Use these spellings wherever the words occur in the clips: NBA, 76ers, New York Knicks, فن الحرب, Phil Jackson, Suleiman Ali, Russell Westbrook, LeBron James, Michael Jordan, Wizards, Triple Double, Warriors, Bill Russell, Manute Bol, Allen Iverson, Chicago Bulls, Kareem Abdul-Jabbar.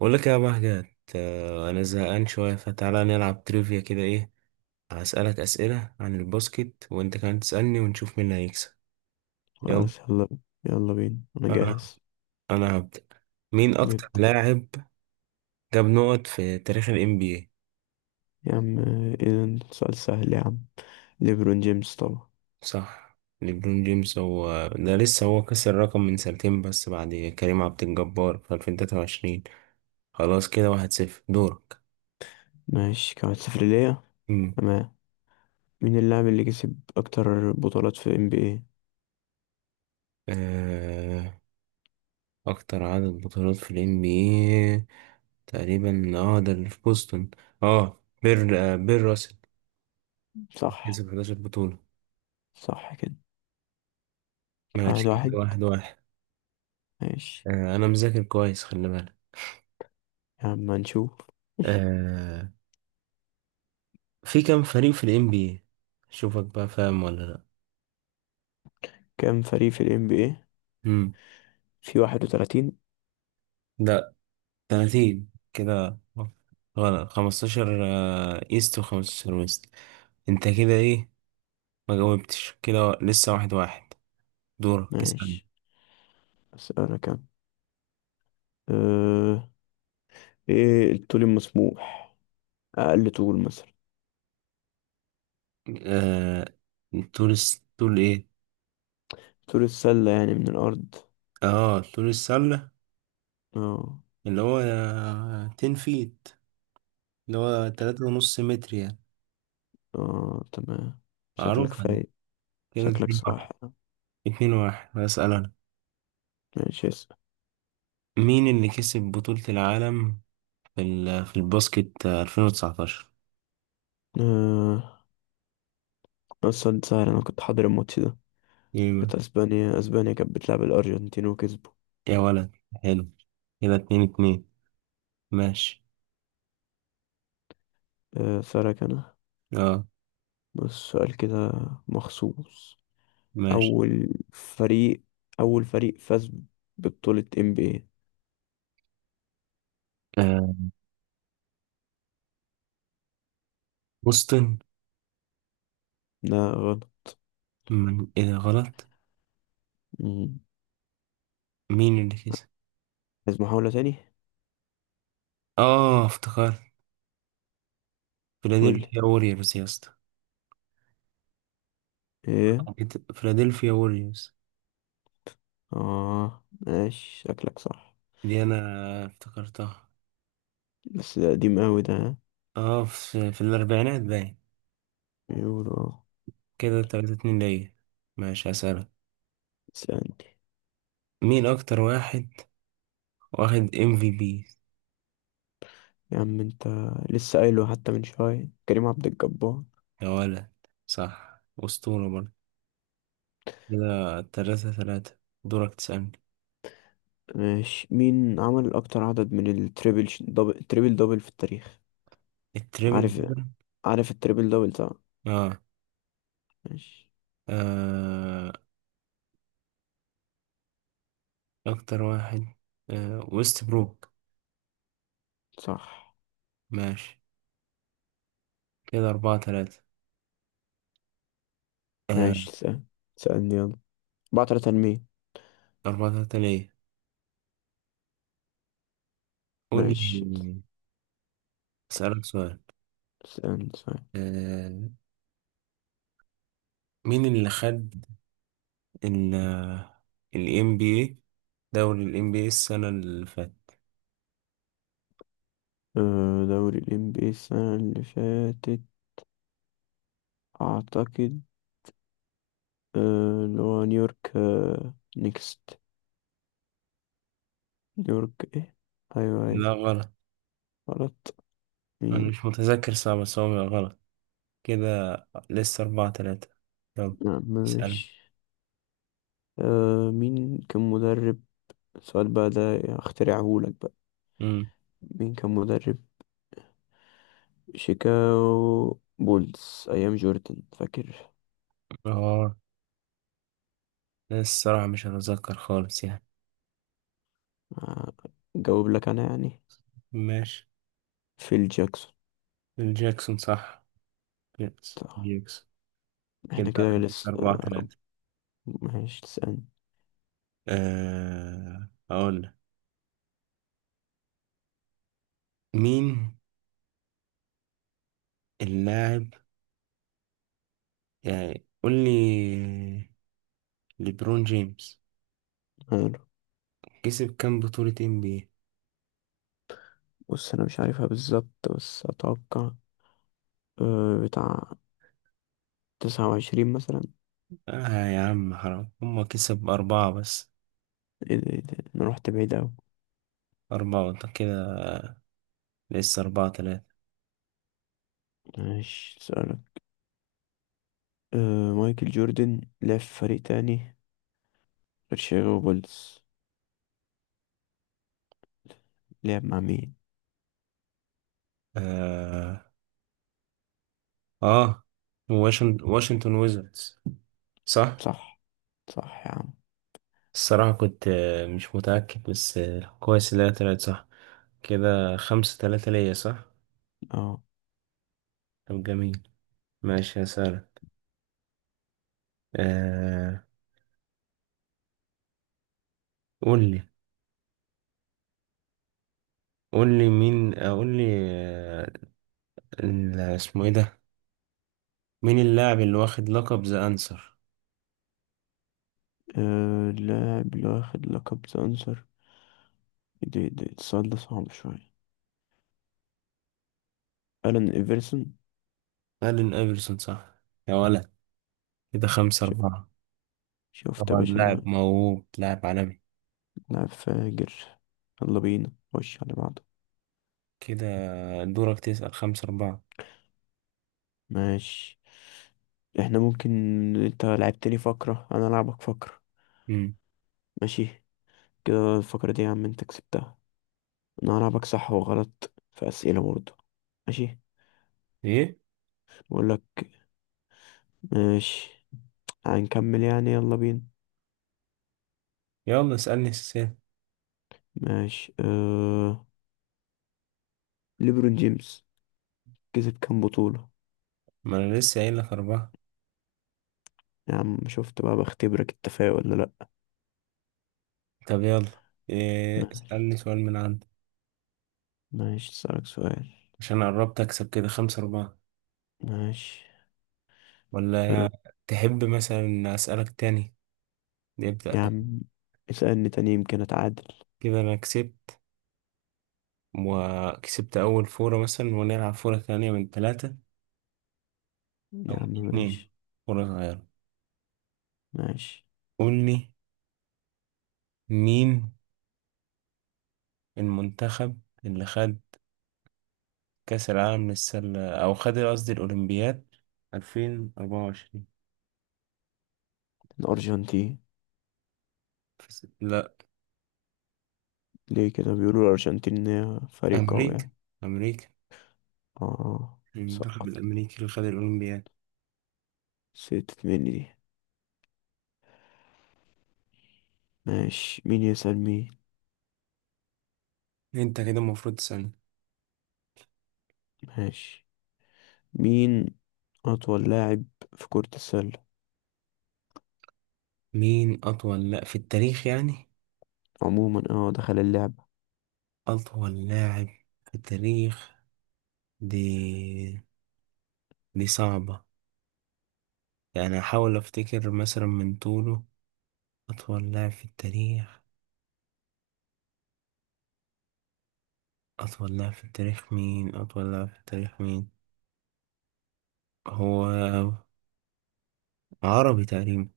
بقول لك يا بهجت. انا زهقان شويه، فتعالى نلعب تريفيا كده، ايه؟ هسألك اسئله عن الباسكت وانت كمان تسألني ونشوف مين اللي هيكسب. يلا. خلاص، يلا. يلا بينا، انا انا جاهز. انا هبدأ. مين اكتر نبدأ. لاعب جاب نقط في تاريخ ال NBA؟ يا عم، اذا سؤال سهل يا عم. ليبرون جيمس طبعا. صح، ليبرون جيمس هو ده، لسه هو كسر الرقم من سنتين بس بعد كريم عبد الجبار في 2023. خلاص كده واحد صفر، دورك. ماشي، كمان صفر ليا. مم. تمام. مين اللاعب اللي كسب اكتر بطولات في ال NBA؟ آه، اكتر عدد بطولات في ال NBA؟ تقريبا، ده اللي في بوسطن، بير راسل صح. كسب 11 بطولة. صح كده، ماشي واحد واحد. كده واحد واحد. ماشي، انا مذاكر كويس، خلي بالك. يا عم هنشوف. آه في كام فريق في ال NBA؟ شوفك بقى فاهم ولا لا. كام فريق في ال NBA؟ مم. في 31. لا، 30 كده غلط. 15 ايست و15 ويست. انت كده ايه؟ ما جاوبتش، كده لسه واحد واحد. دورك اسألني. ماشي، اسألك كام. أه... ايه الطول المسموح، اقل طول مثلا؟ آه طول ايه؟ طول السلة يعني من الارض. اه، طول السلة اه. اللي هو 10 فيت، اللي هو تلاتة ونص متر يعني. اه تمام، شكلك معروفة دي. فايق. كده شكلك اتنين واحد. صاح. اتنين واحد، هسأل أنا. ماشي، اسأل. مين اللي كسب بطولة العالم في الباسكت 2019؟ آه. بس سؤال سهل، أنا كنت حاضر الماتش ده. يا كانت أسبانيا كانت بتلعب الأرجنتين وكسبوا. ولد، حلو. كده اتنين اتنين. ماشي، آه. سألك أنا، اه بس سؤال كده مخصوص. ماشي. أول فريق أول فريق فاز ببطولة NBA. آه. بوسطن. لا غلط. من ايه؟ ده غلط؟ مم. مين اللي كسب؟ عايز محاولة تاني؟ اه، افتكرت. قولي فيلادلفيا ووريرز يا اسطى. ايه. فيلادلفيا ووريرز. اه ماشي، شكلك صح. دي انا افتكرتها. بس ده قديم أوي ده، ها؟ اه، في الأربعينات باين. يورو. كده تلاتة اتنين ليا. ماشي هسألك. اسألني. مين أكتر واحد واخد ام في بي؟ يا عم انت، لسه قايله حتى من شوية، كريم عبد الجبار. يا ولد، صح، أسطورة برضه. كده تلاتة تلاتة. دورك تسألني. ماشي. مين عمل أكتر عدد من التريبل دبل تريبل دبل في التاريخ؟ التريبل عارف. دبل؟ عارف التريبل دبل طبعا. اه, ماشي. آه أكتر واحد، ويست بروك. صح. ماشي كده أربعة تلاتة. آه ماشي سأل. سألني يلا. بعترة تنمية. أربعة تلاتة ليا، قول ماشي. لي. أسألك سؤال. سألني سأل. آه مين اللي خد ال ال NBA؟ دوري ال NBA السنة اللي فاتت. أه دوري ال NBA السنة اللي فاتت، أعتقد اللي هو نيويورك نيكست. نيويورك إيه؟ أيوه أيوه. لا غلط. غلط. أنا مين؟ مش متذكر، صعب، بس هو بيبقى غلط كده. لسه أربعة تلاتة. يلا نعم، اسأل. ماشي. أه، مين كان مدرب السؤال بقى ده اخترعهولك بقى. أمم مين كان مدرب شيكاغو بولز ايام جوردن، فاكر؟ آه لا، الصراحة مش هتذكر خالص يعني. آه، جاوب لك انا يعني، ماشي. فيل جاكسون. الجاكسون صح. يس، صح. جاكسون. كده احنا كده لسه لسه أربعة تلاتة. ماشي، تسألني. أقول لك. مين اللاعب يعني قول لي، ليبرون جيمس حلو. كسب كام بطولة NBA؟ بص انا مش عارفها بالظبط، بس اتوقع بتاع 29 مثلا. آه يا عم حرام، هما كسب أربعة بس. ايه ده ايه ده، انا رحت بعيد اوي. أربعة، وأنت كده لسه أربعة تلاتة. ماشي، سألك. أه مايكل جوردن لعب في فريق تاني غير شيكاغو بولز، لعب مع مين؟ آه, آه. واشنطن ويزردز، صح. صح. صح يا عم. الصراحة كنت مش متأكد، بس كويس إن هي طلعت صح. كده خمسة تلاتة ليا، صح. اه. طب جميل. ماشي هسألك. آه. قول لي، قول لي مين، قول لي، آه. اسمه إيه ده؟ مين اللاعب اللي واخد لقب ذا أنسر؟ اللاعب اللي واخد لقب ذا أنصر. دي السؤال ده صعب شوية. ألان إيفرسون. ألين إيفرسون، صح يا ولد. كده خمسة ش- أربعة. شفت يا طبعا باشا أنا؟ لاعب موهوب، لاعب عالمي. لاعب فاجر. يلا بينا، خش على بعضه. كده دورك تسأل، خمسة أربعة. ماشي. احنا ممكن، انت لعبتني فقرة انا العبك فقرة. مم. ماشي. كده الفقرة دي يا عم انت كسبتها. انا هلعبك صح وغلط في اسئلة برضه. ماشي. إيه؟ بقول لك. ماشي. هنكمل يعني، يلا بينا. يلا اسألني السؤال. ماشي. ليبرون جيمس كسب كام بطولة؟ ما أنا لسه قايل لك أربعة. يا عم شفت بقى، بختبرك التفاؤل ولا؟ طب يلا، إيه؟ لا. اسألني سؤال من عندك ماشي، اسألك سؤال. عشان قربت أكسب كده خمسة أربعة، ماشي. أه. ولا؟ تحب مثلا أسألك تاني، يا نبدأ؟ عم اسألني تاني، يمكن أتعادل. كده أنا كسبت، وكسبت أول فورة مثلا، ونلعب فورة تانية من ثلاثة أو يا من عم اتنين، ماشي. فورة صغيرة. ماشي. قول لي. مين المنتخب اللي خد كأس العالم للسلة، أو خد قصدي الأولمبياد 2024؟ الأرجنتين. لا، ليه كده بيقولوا الأرجنتين إن هي فريق قوي أمريكا. يعني. أمريكا، اه. المنتخب سقط الأمريكي اللي خد الأولمبياد. سقطت مني دي. ماشي، مين يسأل مين؟ أنت كده المفروض تسألني. ماشي. مين أطول لاعب في كرة السلة؟ مين أطول لا في التاريخ يعني؟ عموما اه دخل اللعبة. أطول لاعب في التاريخ. دي دي صعبة. يعني أحاول أفتكر مثلا من طوله. أطول لاعب في التاريخ. أطول لاعب في التاريخ مين؟ أطول لاعب في التاريخ مين؟ هو عربي تقريبا.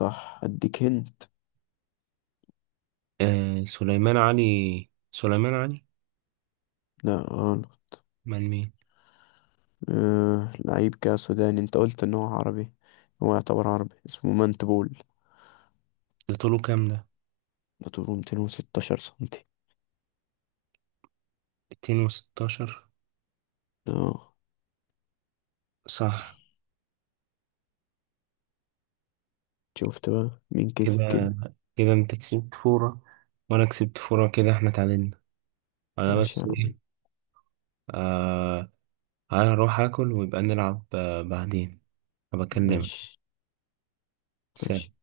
صح، أديك هنت. سليمان علي. سليمان علي. لا غلط. من مين؟ أه لعيب كده سوداني، أنت قلت إن هو عربي. هو يعتبر عربي، اسمه مانتبول. ده طوله كام ده؟ ده طوله 216 سنتي. 216. اه. صح. شفت بقى مين كسب كده. كده، كده انت كسبت فورة، وانا كسبت فورة، كده احنا اتعادلنا. انا ماشي بس، يا عم. ايه، آه هروح اكل، ويبقى نلعب بعدين. هبكلمك، ماشي سلام. ماشي.